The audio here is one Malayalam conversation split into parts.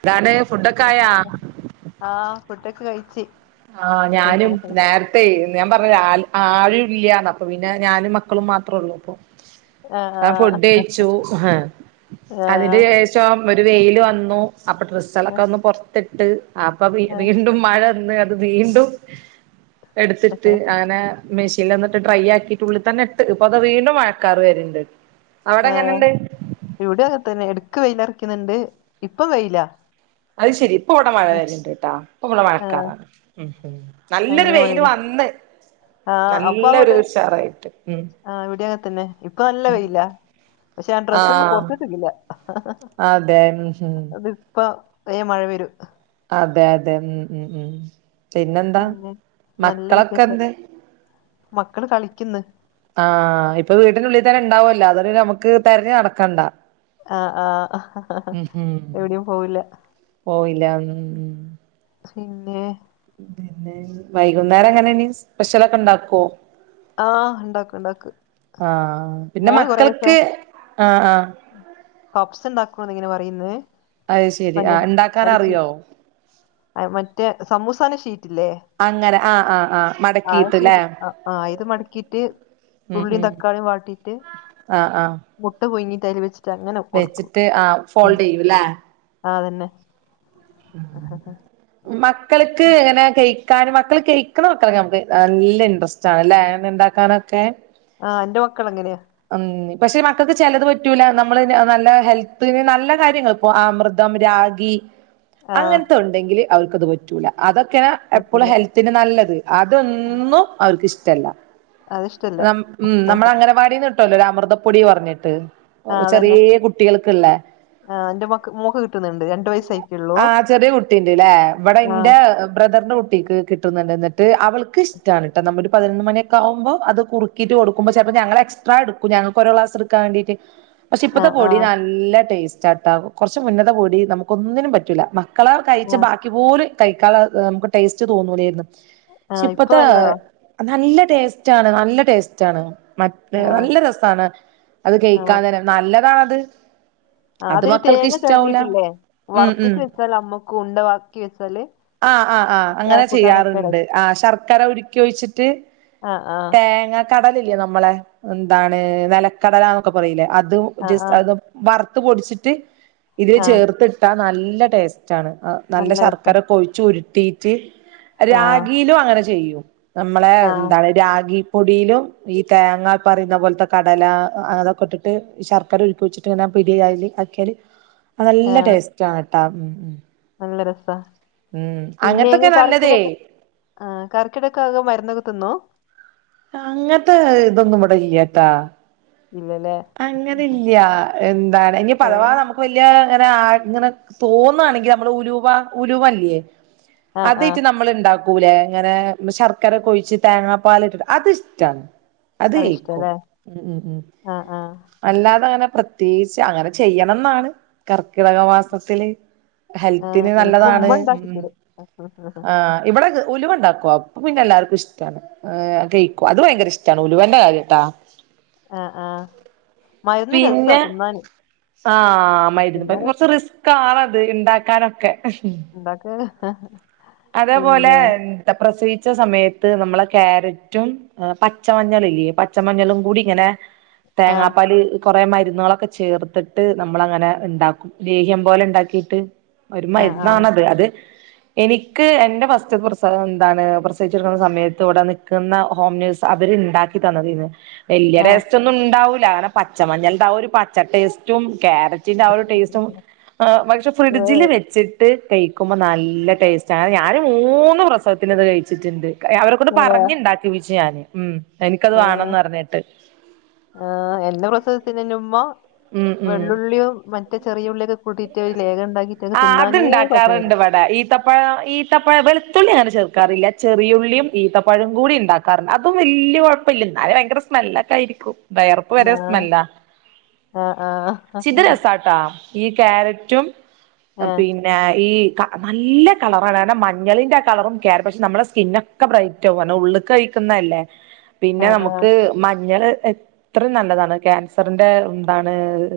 എന്താണ് ഫുഡൊക്കെ ആയാ ആഹ്ഫുട്ടക്കെ കഴിച്ച്. ആഹ് ഞാനും നേർ ത്തേയ് ഞാൻ പറഞ്ഞിലെ ആ ആരും ഇല്ല്യന്ന് അപ്പൊ പിന്നെ ഞാനും മക്കളും മാത്രേള്ളൂ പ്പൊ ആഹ് ഫുഡ് കഴിച്ചു ആഹ് അതിന് ആഹ് ശേഷ് ഷം ഒരു വെയില് വന്നു അപ്പൊ ഡ്രസ്സോളൊക്കെ ഒന്ന് പൊറത്തിട്ട് അപ്പൊ പി ആഹ് വീണ്ടും മഴ വന്ന് അത് വീണ്ടും എട്ത്തിട്ട് അങ്ങനെ മെഷീനിൽ ഒന്നിട്ട് ഡ്രൈ ആക്കിട്ട് ഉള്ളിൽ തന്നെ എടുത്തിടും ഇപ്പൊ അതാ വീണ്ടും മഴക്കാറ് വര്ണ്ട് ആഹ് ഇവിടെഅതന്നെ എടക്ക് വെയിലറിക്ക്ന്ന്ണ്ട് ഇപ്പ വെയില അത് ശെരി ഇപ്പ ഇവിടെ മഴ വരണ് ണ്ട്ട്ട ഇപ്പ ഇവിടെ മഴക്കാറാണ് ഉം നല്ലൊരു അങ്ങനെ മഴ വെയില് വന്ന് ആഹ് നല്ലൊരു അപ്പമുതൽ ഉഷാറായിട്ട് ഉം ആ ഇവിടിയങ്ങത്തന്നെ ഇപ്പൊ നല്ല വെയില പഷേ ഞാ ഡ്രസ്സ് ഒന്നും ആഹ് പൊർത്തെകിടില്ല. അതെ ഉം ഉം തിപ്പ വേം മഴ വെരും അതെ അതെ ഉം ഉം ഉം പിന്നെന്താ പിന്നെ നല്ല മക്കളൊക്കെ വിശേഷം എന്തേ മക്കള് കളിക്ക്ന്ന് ആഹ് ഇപ്പൊ വീട്ടിനുള്ളിൽ തന്നെ ഇണ്ടാവല്ലോ അത നമുക്ക് തതിരഞഞ്ഞ നടക്കണ്ടാ ആ ആഹ് ഉം എവിടെയും പോവില്ല പോയില്ല ഉം ഉം പിന്നേ പിന്നെ വൈകുന്നേരം എങ്ങന ഇനി സ്പെഷ്യലൊക്കെ ഉണ്ടാക്കുവോ ആഹ് ഇണ്ടാക്കും ഇണ്ടാക്കും ആഹ് പിന്നെ മക്കൾക്ക് ആഹ് ആഹ് പപ്പ്സ് ഇണ്ടാക്കുവാന്ന് ഇങ്ങനെ പറയുന്നേ അത് ശെരി ആ ഉണ്ടാക്കാൻ അറിയോ? അത് മറ്റേ സമൂസാനെ ഷീറ്റില്ലേ? അങ്ങനെ ആഹ് ആഹ് ആഹ് അത് മടക്കിയിട്ട്ല്ലേ ശെരി അ ആ ഇത് മടക്കീറ്റ് ഉം ഉള്ളിം ഉം തക്കാളിം വാട്ടിറ്റ് ആഹ് ആഹ് മുട്ട പുയ്ങ്ങിറ്റ് അയില് വെച്ച് വെച്ചിട്ട് ആ ഫോൾഡ് ചെയ്യൂല്ലേ ആതന്നെ ആഹ് മക്കൾക്ക് ഇങ്ങനെ കയിക്കാനും മക്കൾ കയ്ക്ക്ണ മക്കളൊക്കെ അമക്ക് നല്ല ഇൻട്രസ് [unintelligible] ഇണ്ടാക്കാനൊക്കെ ആഹ് ഇന്റെ മക്കൾ അങ്ങനെയ ഉം പക്ഷെ മക്കക്ക് ചെലത് പറ്റൂല നമ്മള് നല്ല ഹെൽത്തിന് നല്ല കാര്യങ്ങള് പ്പൊ അമൃതം, രാഗി ആ അങ്ങൻത്തെ ഉണ്ടെങ്കില് അവൾക്കത് പറ്റൂല അതൊക്കെയാന്ന എപ്പളും പറ്റില്ല ഹെൽ പിന്നെ നല്ലത് അതൊന്നും അവർക്ക് ഇഷ്ടല്ല. അതിഷ്ടല്ല നം ഉം നമ്മള അംഗനവാടിന്ന് ഇട്ടുവല്ലോ ഒര് അമൃതപ്പൊടി പറഞ്ഞ്ട്ട് ആ അതന്നെ ചെറിയേ കുട്ടികൾക്ക്ള്ളേ ആ എന്റെ മക്ക മോക്ക് കിട്ടുന്നുണ്ട് രണ്ട് വയസ്സായിക്കുള്ളൂ [unintelligible] ആഹ് ചെറിയെ കുട്ടിണ്ട്ല്ലേ ഇവ്ടെ ആ ഇന്റെ ബ്രദർന്റെ കുട്ടിക്ക് കിട്ടുന്ന്ണ്ട് ഇന്ന്ട്ട് അവൾക്ക് ഇഷ്ടാണ് ട്ടോ നമ്മരു പതിനൊന്ന് മണിയൊ ക്കാവുമ്പോ അത് കുർക്കീറ്റ് കൊട്ക്കുമ്പോ ചെലപ്പൊ ഞങ്ങള് എക്സ്ട്രാ ഇട്ക്കും ഞങ്ങക്ക് ഓരോ ക്ലാസ് ഇട്ക്കാൻ വേണ്ടീറ്റെയ് പക്ഷെ ആ ഇപ്പത്തെ ആ പൊടി നല്ല ടേസ്റ്റ് ആട്ടാ കൊർച്ച് മുന്നത്തെ പൊടി നമുക്കക്കൊന്നിനും പറ്റൂല മക്കളാർ കഴിച്ച ആ ബാക്കി പോലും കഴിക്കാള്ള അമക് ടേസ്റ്റ് തോന്നൂലേര്ന്നു. ആ ക്ഷേ ഇപ്പൊ ഇപ്പത്ത നല്ലതാ നല്ല ടേസ്റ്റ് ആണ് നല്ല ടേസ്റ്റ് ആണ് മ എ ആ നല്ല രസാണ് അത് ആ കഴിക്കാൻ തന്നെ നല്ലതാണത് ആ അത് അതിന് മക്കൾക്ക് തേങ്ങ ഇഷ്ടാവൂല ചേരണ്ടീട്ടില്ലേ ഉം ഉം വർത്തിട്ട് വെച്ചാല് അമ്മക്ക് ഉണ്ട വാക്കി വെച്ചാല് ആഹ് ആഹ് ആഹ് അങ്ങനെ ചായക്കൂട്ടാനൊക്കെ ചെയ്യാറ്ണ്ട് രസം ആ ശർക്കര ഉരുക്കി ഒഴിച്ച്ട്ട് ആ ആഹ് കടലല്യേ നമ്മളെ എന്താണ് നെലക്കടലന്നൊക്കെ പറയിലെ അതും ആ ആ ജസ് അതും വർത്ത് പൊടിച്ച്ട്ട് ഇതില് ആ ചേർത്ത്ട്ടാ നല്ല ടേസ്റ്റ് ആണ് അ നല്ല ശർക്കര കൊഴിച്ചുരുട്ടീട്ട് ആ രാഗിയിലും അങ്ങനെ ചെയ്യും നമ്മളെ ആ എന്താണ് രാഗിപ്പൊടിലും ഈ തേങ്ങാ പറയുന്ന പോലത്തെ കടല അതൊക്കെ ഇട്ടിട്ട് ശർക്കര ഉരുക്കി ഒഴിച്ചിട്ട് ഇങ്ങന പിടിയായല് ആക്കിയാല് [inaudible] അ നല്ല ടേസ്റ്റ് ആണ് ട്ടാ ഉം ഉം നല്ല രസാ ഉം പിന്നെ അങ്ങനത്തൊക്കെ ങ്ങ നല്ലതേ കർക്കിടക ആ കർക്കിടകക്കാകെ മരുന്നൊക്കേ തിന്നോ അങ്ങനത്തെ ഇതൊന്നും ഇവിടെ ഇല്ല്യാട്ടാ ഇല്ലലേ അങ്ങനെല്യാ എന്താണ് ഇനി ആ പദവാ നമുക്ക് വ [unintelligible] ആഹ് ഇങ്ങനെ തോന്നുവാണെങ്കിൽ നമ്മള് ഉലുവാ ഉലുവല്ല്യേ ആ ആ അതേറ്റ് നമ്മൾ ഇണ്ടാക്കൂലേ ഇങ്ങനെ ശർക്കരൊക്കെ ഒഴിച്ച് തേങ്ങാപ്പാല് ഇട്ടിട്ട് അത് ഇഷ്ട അത് കയ്ക്കും അതിഷ്ടാല്ലേ ആ ആ അല്ലാതെ അങ്ങനെ പ്രത്യേകിച്ച് അങ്ങനെ ചെയ്യണംന്നാണ് കർക്കിടകമാസത്തില് ആ ഹെൽത്തിന് എനിക്ക് നല്ലതാണ് ഉമ്മ ഉം ഉണ്ടാക്കി തരും ആഹ് ഇവടെ ഉലുവണ്ടാക്കുവോ അപ്പൊ പിന്നെ എല്ലാർക്കും ഇഷ്ടാണ് ഏ കയ്ക്കും അത് ഭയങ്കര ഇഷ്ടമാണ് ഉലുവന്റെ കാര്യട്ടാ ആഹ് ആഹ് പിന്നെ ആഹ് മരുന്നും തിന്നാൻ രസാ കൊറച്ച് റിസ്ക് കാണത് ണ്ടാക്കാനൊക്കെ ണ്ടാക്ക് അതേപോലെ എന്താ പ്രസവിച്ച സമയത്ത് നമ്മളെ കേരറ്റും പച്ചമഞ്ഞൾല്ലേ പച്ചമഞ്ഞളും കൂടി ഇങ്ങനെ ആ തേങ്ങാപ്പാല് കുറെ മരുന്നുകളൊക്കെ ചേർത്തിട്ട് നമ്മളങ്ങനെ ഇണ്ടാക്കും ലേഹ്യം പോലെ ണ്ടാക്കിട്ട് ഒരു ആ ആ മരുന്നാണത് അത് എനിക്ക് എന്റെ ഫസ്റ്റ് പ്രസവം എന്താണ് പ്രസ് പ്രസവിച്ച് കിടക്കുന്നസമയത്ത് വിടെ നിക്കുന്ന ഹോം നെയ്സ് അവര്ണ്ടാക്കി തന്നതെയ്ന് വല്യ ആ ടെസ്റ്റ് ന്നും‌ ന്നും ഉണ്ടവൂല അങ്ങനെ പച്ചമഞ്ഞന്റെ ആ ഒരു പച്ചടേസ്റ്റും കേര പിന്നേ ആ ഒരു ടേസ്റ്റും പക്ഷെ ഏ, ഫ്രിഡ്ജിൽ വെച്ചിട്ട് കഴിക്കുമ്പോ നല്ല ടേസ്റ്റ് ഞാന്ഞാന് മൂന്ന് പ്രസവത്തിന് ഇത് കഴിച്ചിട്ടുണ്ട് അവരെ കൊണ്ട് ഇങ്ങനെ പറഞ്ഞ്ണ്ടാക്കിപിച്ചു ഞാന് ഉം എനിക്കത് വേണംന്ന് പറിഞ്ഞിട്ട് ആഹ് എന്ന പ്രസവത്തിന് എന്നുമ്മ ഉം ഉം വെള്ളുള്ളിയും മ റ്റ ചെറിയുള്ളിയൊക്കെൂട്ടിട്ട് ഒരു ലേഹ ഉണ്ടാക്കി ആഹ് അത്ണ്ടാക്കാറുണ്ട് ഇവടെ ഈത്ത പഴ ഈത്തപ്പഴ വെളുത്തുള്ളി അങ്ങനെ ചേർക്കാറില്ല ചെറിയുള്ളിയും ഈത്തപ്പഴം കൂടി ഉണ്ടാക്കും കാരണം അതും വല്ല്യ കുഴപ്പില്ല ന്നാലും ഭയങ്കര സ്മെല്ലൊക്കെ ആയിരിക്കും വെയർപ്പ് വരെ സ്മെല്ലാ ആ ആ ആ ചിത് ആ രസാട്ടാ ഈ ക്യാരറ്റും പിന്നെ ഈ ക നല്ല കളറാണ് കാരണം മഞ്ഞളിന്റെ കളറും കേര പക്ഷെ നമ്മള സ്കിന്ന ബ്രൈയിറ്റാവും കാരണ ഉള്ളിക്ക് കഴിക്കുന്നല്ലേ [inaudible] പിന്നെ നമുക്ക് മഞ്ഞള് ഇത്രയും നല്ലതാണ് ക്യാൻസറിന്റെ എന്താണ്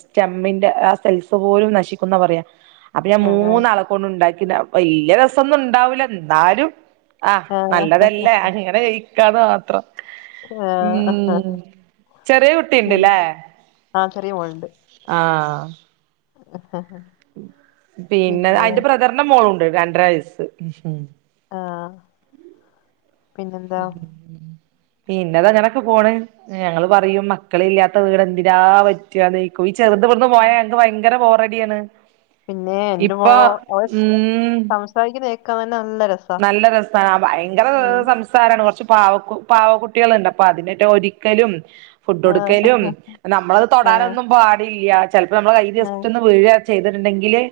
സ്റ്റെമ്മിന്റെ ആ സെെസ് പോലും നശിക്കുന്ന പറയാ അപ്പൊ ഞാൻ ആ ആ മൂന്നാളക്കൊണ്ട് ഉണ്ടാക്കി വല്ല്യ രസൊന്നും ഉണ്ടാവൂല ന്നാലും ആഹ് നല്ലതല്ലേ അങ്ങനെ കയിക്കാന്ന് മാത്രം ഉം ആഹ് ചെറിയ കുട്ടിയുണ്ട്ല്ലേ [unintelligible] ആഹ് [unintelligible] പിന്നെ ആഹ് ന്റെ ബ്രദറിന്റെ മോളുണ്ട് രണ്ടര വയസ്സ് ആഹ് പിന്നെന്താ പിന്നെതങ്ങനൊക്കെ പോണ് ഞങ്ങള് പറയും മക്കളില്ലാത്ത വീട് എന്തിനാ വ [unintelligible] ഈ ചെറുതുവിടന്ന് പോയാ ങ്ങക്ക് ഭയങ്കര ബോറടിയാണ് പിന്നെ എന്റെ ഇപ്പൊ മോളോ അവര് ഉം സംസാരിക്കുന്ന കേക്കാൻ തന്നെ നല്ല രസ നല്ല രസാന ഭയങ്കര സം സാരാണ് കുറച്ച് പാവകു പാവ കുട്ടികൾണ്ട് അപ്പൊ അതിനിട്ട് ഒര്ക്കലും ഫുഡ് ആഹ് കൊടുക്കലും ആഹ് നമ്മളത് ആഹ് തൊടാനൊന്നും പാടില്ല. ചിലപ്പോ നമ്മള കയ്യിൽ ജെസ്റ്റാന്ന് വീഴ ചെയ്തിട്ടുെങ്കില്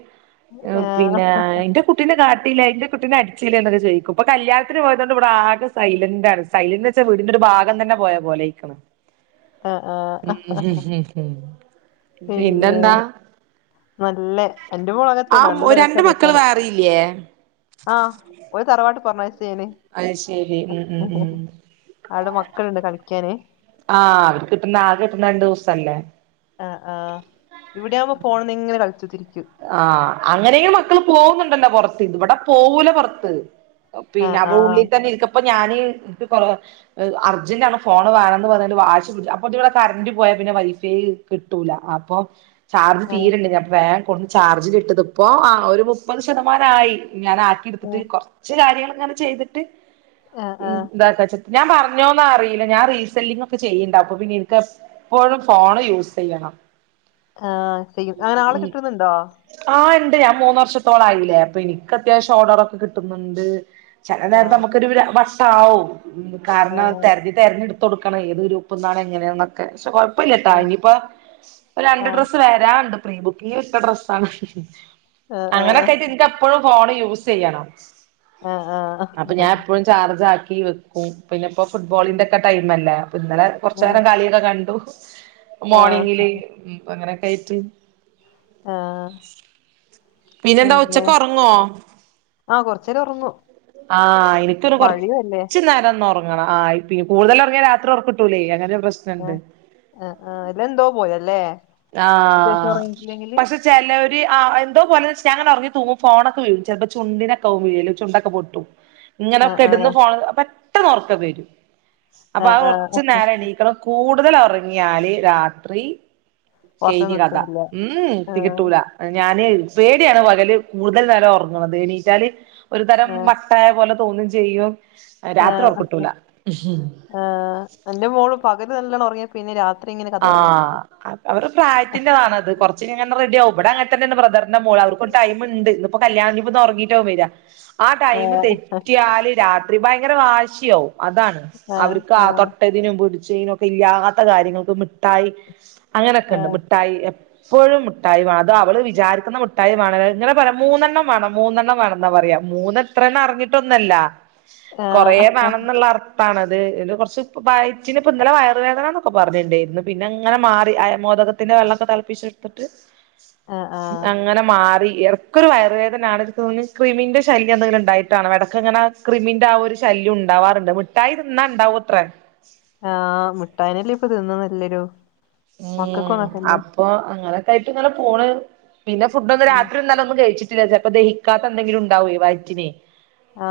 ആഹ് പിന്നെ എന്റെ കുട്ടീനെ കാട്ടിലെ ഇന്റെ കുട്ടീനേ അ ചോദിക്കും പ്പൊ കല്യാത്തിന് പോയതുകൊണ്ട് ഇടെ ആകെ സൈലന്റണ് സൈലന്റ്ന്ന് വെച്ചൽ വീടിന്റെ ഒരു ഭാഗം തന്നെ പോയ പോലെ ആയി ഉം ആഹ് ആഹ് ഹ് ഹ് ഹ് പിന്നെ പിന്നെന്താ നല്ല എന്റെ മോളകത്തെ ആ നല്ല രസ രണ്ട് മക്കള് കേക്കാന്. വേറെയില്ലേ ആഹ് ഓളെതറവാട്ട് പറഞ്ഞയച്ച് ഞാന് അത് ശെരി ഉം ഉം ഹോ ഉം അവിടെ മക്കളുണ്ട് കളിക്കാന് ആഹ് അവര് കിട്ടുന്ന ആകെ കിട്ടുന്ന രണ്ടു ദിവസംല്ലേ ആഹ് ആഹ് ഇവിടെയാവുമ്പോ ഫോണിന് ഇങ്ങനെ കളിച്ച് കുത്തി ഇരിക്കും ആഹ് അങ്ങനെങ്കിലും മക്കള് പോകുന്നുണ്ടല്ലോ പൊറത്ത് ഇവിടെ പോകൂല പൊറത്ത് പിന്നെ ആഹ് അവടെ ആഹ് ഉള്ളിൽ തന്നെ ഇരിക്കപ്പ ഞാന് കൊറ - അർജന്റ് ആണ് ഫോണ് വേണം എന്ന് പറഞ്ഞിട്ട് വാശി പിടിച്. അപ്പോ ഇവിടെ കറന്റ് പോയാൽ പിന്നെ വൈഫൈ. കിട്ടൂല അപ്പൊ ചാർജ് തീരണ്ട് ഞാൻ വേഗം കൊടുന്ന് ചാർജിന് ഇട്ടത് ഇപ്പോ ആഹ് ഒരു മുപ്പത് ശതമാനമായി ഞാൻ ആ ആഹ് എടുത്തിട്ട് കുറച്ച് കാര്യങ്ങൾ ഇങ്ങനെ ചെയ്തിട്ട് ആഹ് ആഹ് ഇതാക്കച്ട്ട ഞാൻ പറഞ്ഞോന്ന അറില്ല ഞാൻ റീസല്ലിങ്ങക്കെ ചെയ്യ്ണ്ട്. അപ്പ പിന്നെ എനിക്ക് എപ്പോഴും ഫോണ് യൂസ് ചെയ്യണം. ആഹ് ചെയും അങ്ങനെ ആളെ ഉം കിട്ടുന്നുണ്ടോ? ആഹ് ഉണ്ട് ഞാൻ മൂന്ന വർഷത്തോളായില്ലേ അപ്പൊ എനിക്ക് അത്യാവശ്യം ഓർഡർ ഒക്കെ കിട്ടുന്നുണ്ട്. ചില ആഹ് നേരത്തെ നമുക്കൊരു വർഷ ആവും ആ കാരണം തെര - തിരഞ്ഞെടുത്ത കൊടുക്കണം. ഏത് ഗ്രൂപ്പ നിന്നാണ് എങ്ങനെയൊക്കെ പക്ഷെ കൊയപ്പല്ലട്ട ആ ഇനി ഇപ്പോ ആ രണ്ട് ഡ്രസ്സ് വരാണ്ട് പ്രീ ബുക്ക് ഇന്ന് ഇട്ടഡ്രസ്സാണ് ആ ആ അങ്ങനെയൊക്കെ ആയിട്ട് എനിക്കാ എപ്പഴും ഫോണ് യൂസ് ചെയ്യണം. ആ ആ അപ്പൊ ഞാൻ എപ്പോഴും ചാർജ് ആക്കി വെക്കും പിന്നെ ഇപ്പോ ഫുട്ബോളിന്റെക്കെ ടൈമല്ലെ അപ്പ ഇന്നലെ കൊറച്ചു ആ നേരം കളിയൊക്കെ കണ്ടു മോർണിങ്ങില് പ്പ അങ്ങനെയൊക്ക ആയിട്ട് ആഹ് പിന്നെന്താ ഉച്ചക്ക് ഉറങ്ങോ? ആഹ കൊറച്ച് നേരം ഉറങ്ങും. ആഹ് എനിക്കൊരു മഴയും അല്ലേ കൊറച്ച് നേരംന്ന് ഒറങ്ങ അ ആഹ് പിന്ന കൂടുതലൊറങ്ങിയ രാത്രി ഒറക്കിട്ടൂല്ലേ അങ്ങനെ ഒര്പ്രശ്ന ആഹ് ആഹ് ആഹ് ഇല്ല എന്തോ പോയല്ലേ ഉച്ചക്ക് ശേശം ഉറങ്ങിട്ടില്ലെങ്കില് ചെലോര് ആഹ് എന്തോ പോലെന്ന വെച്ചാ ഞങ്ങ ഇറങ്ങി തൂങ്ങു ഫോണക്കെ വീഴും ചിലപ്പോ ചുണ്ടിനൊക്കെവും വീഴല് ചുണ്ടൊക്കെ പോട്ട് ആ ഇങ്ങനെൊക്കെ ആ ഇടന്ന് ഫോണ് പെട്ടെന്ന് ഉർക്ക വരും. അപ്പൊ ആ അത് ആ കുറച്ചു നേരം എണീക്കണം. കൂടുതൽ ഉറങ്ങിയാല് രാത്രി ഉറക്കം കയിഞ്ഞ് കഥ കിട്ടൂല ഉം ആ കിട്ടൂല ഞാന് പേടിയാണ് പകല് കൂടുതൽ നേരം ഉറങ്ങന്നത് എണീറ്റാല് ഒരു തരം ന്താ കയ പോലെ തോന്നും ചെയ്യും ആ രാത്രി ഹഹ ഒറക്കിട്ടൂല ആ എന്റെ മോള് പകല് നല്ലണം ഉങ്ങിയ പിന്നെ രാത്രി ഇങ്ങനെ കഥ ആ പറഞ്ഞിട്ടിരിക്കും അവര് പ്രായത്തിന്റെറതണത്. കുറച്ച അങ്ങനെ റെഡിവും ഇവിടെ അങ്ങനത്തന്ന ബ്രാദറിന്റെ മോൾ അവർക്ക് ഒരു ടൈമുണ്ട് ഇപ്പോ കല്യാണ ഇന്ന് ഉറങ്ങിട്ടാവും വരാ ആഹ് ആ ടൈം തെറ്റിയാല് രാത്രി ഭയങ്കര വാശിയാവും അതാണ് ആ അവർക്ക് ആ ആഹ് തൊട്ട നും പിടിച്ചെനും ഒക്കെ ഇല്ലാത്ത കാര്യങ്ങൾക്ക് മിഠായി അങ്ങനെയൊക്കെ ആ ഉണ്ട് മിഠായി എപ് എപ്പോഴും മുട്ടായി വേണം അത് അവള് വിചാരിക്കുന്ന മുട്ടായി വേണം ഇങ്ങനെ പറ മൂന്നെണ്ണം വേണം, മൂന്നെണ്ണം വേണം, ന്നാ പറയാം. മൂന്ന് എത്രണ് അറിഞ്ഞിട്ടൊന്നല്ല. കൊറേ ആ വേണംന്നുള്ളർത്ഥ ഇപ്പാണത് കുറച്ച് പ്പം വായിറ്റിന് പ്പം ഇന്നലെ വയറു വേദനന്നൊക്കെ പറഞ്ഞിട്ടണ്ടായിരുന്നു പിന്നെ അങ്ങനെ മാറി അയ മോദകത്തിന്റെ വെള്ളക്കെ തെളപ്പിച്ചെടുത്തിട്ട് ആ ആ അങ്ങ് ങ്ങനെ മാറി. എടക്കൊരു വയറുവേദനാണ്. എനക്ക് തോന്നണ് കൃമിന്റെ ശല്യന്തെങ്കിലും ണ്ടായിട്ടാണ്. എടക്കങ്ങനെ ക്രിമിന്റെ ആ ഒരു ശല്യം ഉണ്ടാവാറുണ്ട്. മിഠായി തിന്നാ ഉണ്ടാവൂത്രേ. ആഹ് മിട്ടായിന്നെല്ലേപ്പോ തിന്നതെല്ലാരും ഉം അപ്പോ ങ്ങള് ഇതായിട്ട്ങ്ങനെ പോണ്. പിന്ന ഫുഡ് ഒന്നും ആ രാത്രിന്നല ഒന്നും കഴിച്ചി ചെലത് അപ്പ ദഹിക്കാത്ത എന്തെങ്കിലും ഉണ്ടാവേയ് വയറ്റിലേയ്. ആ.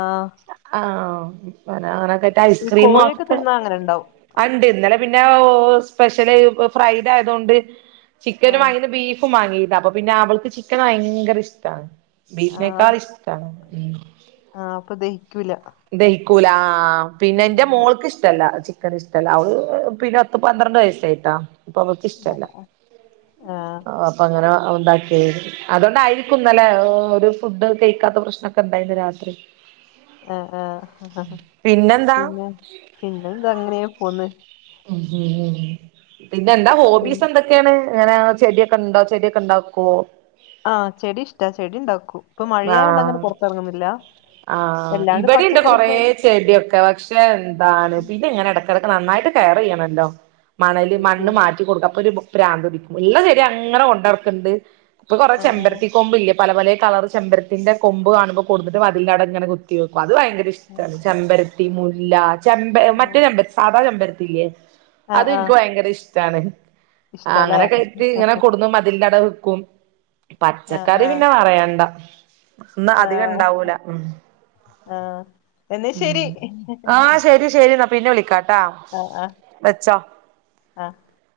ആഹ് ആഹ് പിന്നാ അങ്ങനെക്കായ്ട്ട് ഈ ഐസ്ക്രീമ് കോഴിയൊക്കെ ഒക്കെ തിന്നാ അങ്ങനെ ഉണ്ടാവും ആഹ് ഇണ്ട് ഇന്നലെ പിന്നെ ഓ സ്പെഷ്യല് ഫ്രൈഡായതോണ്ട് ആ ചിക്കനും വാങ്ങീട്ട് ബീഫും വാങ്ങീന്ന് അപ്പോ പിന്നെ അവൾക്ക് ചിക്കന് വയങ്കര ഇഷ്ടാണ്. ആ അത് ബീഫിനേക്കാളിഷ്ടാണ്. ഉം ആഹ് അപ്പോ ദഹിക്കൂല. ദഹിക്കൂല. ആഹ് ആഹ് പിന്നെ ന്റെ അങ്ങനെണ്ടാവും മോൾക്ക് ഇഷ്ടല്ല ചി ക്കത് ഇഷ്ടല്ല. അവള് ആഹ് പിന്ന പത്ത് പന്ത്രണ്ട് വയസ്സായിട്ടാ. ഇപ്പോ അവക്ക് ഇഷ്ടല്ല. ആഹ് അപ്പ അങ്ങനെ ഉണ്ടാക്കിയേത്. അതോണ്ടായിരിക്കുംന്നലെ ഒരു ഫുഡ് ഒക്കെ കയ്ക്കാത്ത പ്രശ്നോക്കെണ്ടായിന്ന് രാത്രി ആഹ് ആഹ് പിന്നെന്താ പിന്നെ പിന്നെന്താ ഇങ്ങനേ പോന്ന് ഉം ഉം ഉം പിന്നെന്താ? പിന്നെ ഹോബിസെന്താ? ക്കേണ് ഇങ്ങനെ ചെടിയൊക്കേണ്ടോ ചെടിയൊക്കേണ്ടാക്കോ? ആഹ് ചെടി ഇഷ്ട ചെടിണ്ടാക്കും ഇപ്പോ മഴായോണ്ട് അങ്ങനെ ആഹ് പൊറത്തെറങ്ങുന്നില്ല ആഹ് അഹ് എല്ലാണ്ട് ഇബടീണ്ട് കൊറേ പച്ചക്കറിയൊക്കെ ചെടിയൊക്കെ പക്ഷേ എന്താണ് ഉം പിന്നെങ്ങനെട ടൊക്കെ നന്നായിട്ട് കെയറിയ്യണല്ലോ. മണല് ഉം മണ്ണ് ഉം മാറ്റി കൊടുക്കാ അപ്പ ഒരു പ്രാന്തുടിക്കും ഇള്ള ചെടി അങ്ങനെ കൊണ്ടട്ക്ക്ണ്ട് ഇപ്പൊ കൊറെ ആഹ് ചെമ്പരത്തി കൊമ്പ് ല്ലേ പല പലെ കളറ് ചെമ്പരത്തിന്റെ കൊമ്പ് കാണുമ്പോ കൊടുന്നിട്ട് മതിലിന്റവിടെ ഇങ്ങനെ കുത്തി വെക്കും. അത് ഭയങ്കര ഉം ഇഷ്ടാണ് ചെമ്പര ത്തി മുല്ല ചെമ്പ മറ്റേ ആഹ് ചെമ്പ സാദാ ചെമ്പരത്തില്ലേ ആഹ് അത് നിക്ക് ആഹ് വയ് ക്ക് ഭയങ്കര ഇഷ്ടാണ്. ആഹ് ഇഷ്ടാല്ലേ അങ്ങനെക്കായിട്ട് ങ്ങനെ കൊടുന്നു മതിലന്റെവ്ടെ വെക്കും ആഹ് പച്ചക്കറി ആഹ് പിന്നെ പറയണ്ട. ഇന്ന് അധികം ആഹ് ഇണ്ടാവൂല. ഉം. ആഹ് എന്നാ ശരി ഉം ആഹ് ശരി ശരിന്നാ പിന്നെ വിളിക്കാ ആഹ് ആഹ് ആഹ്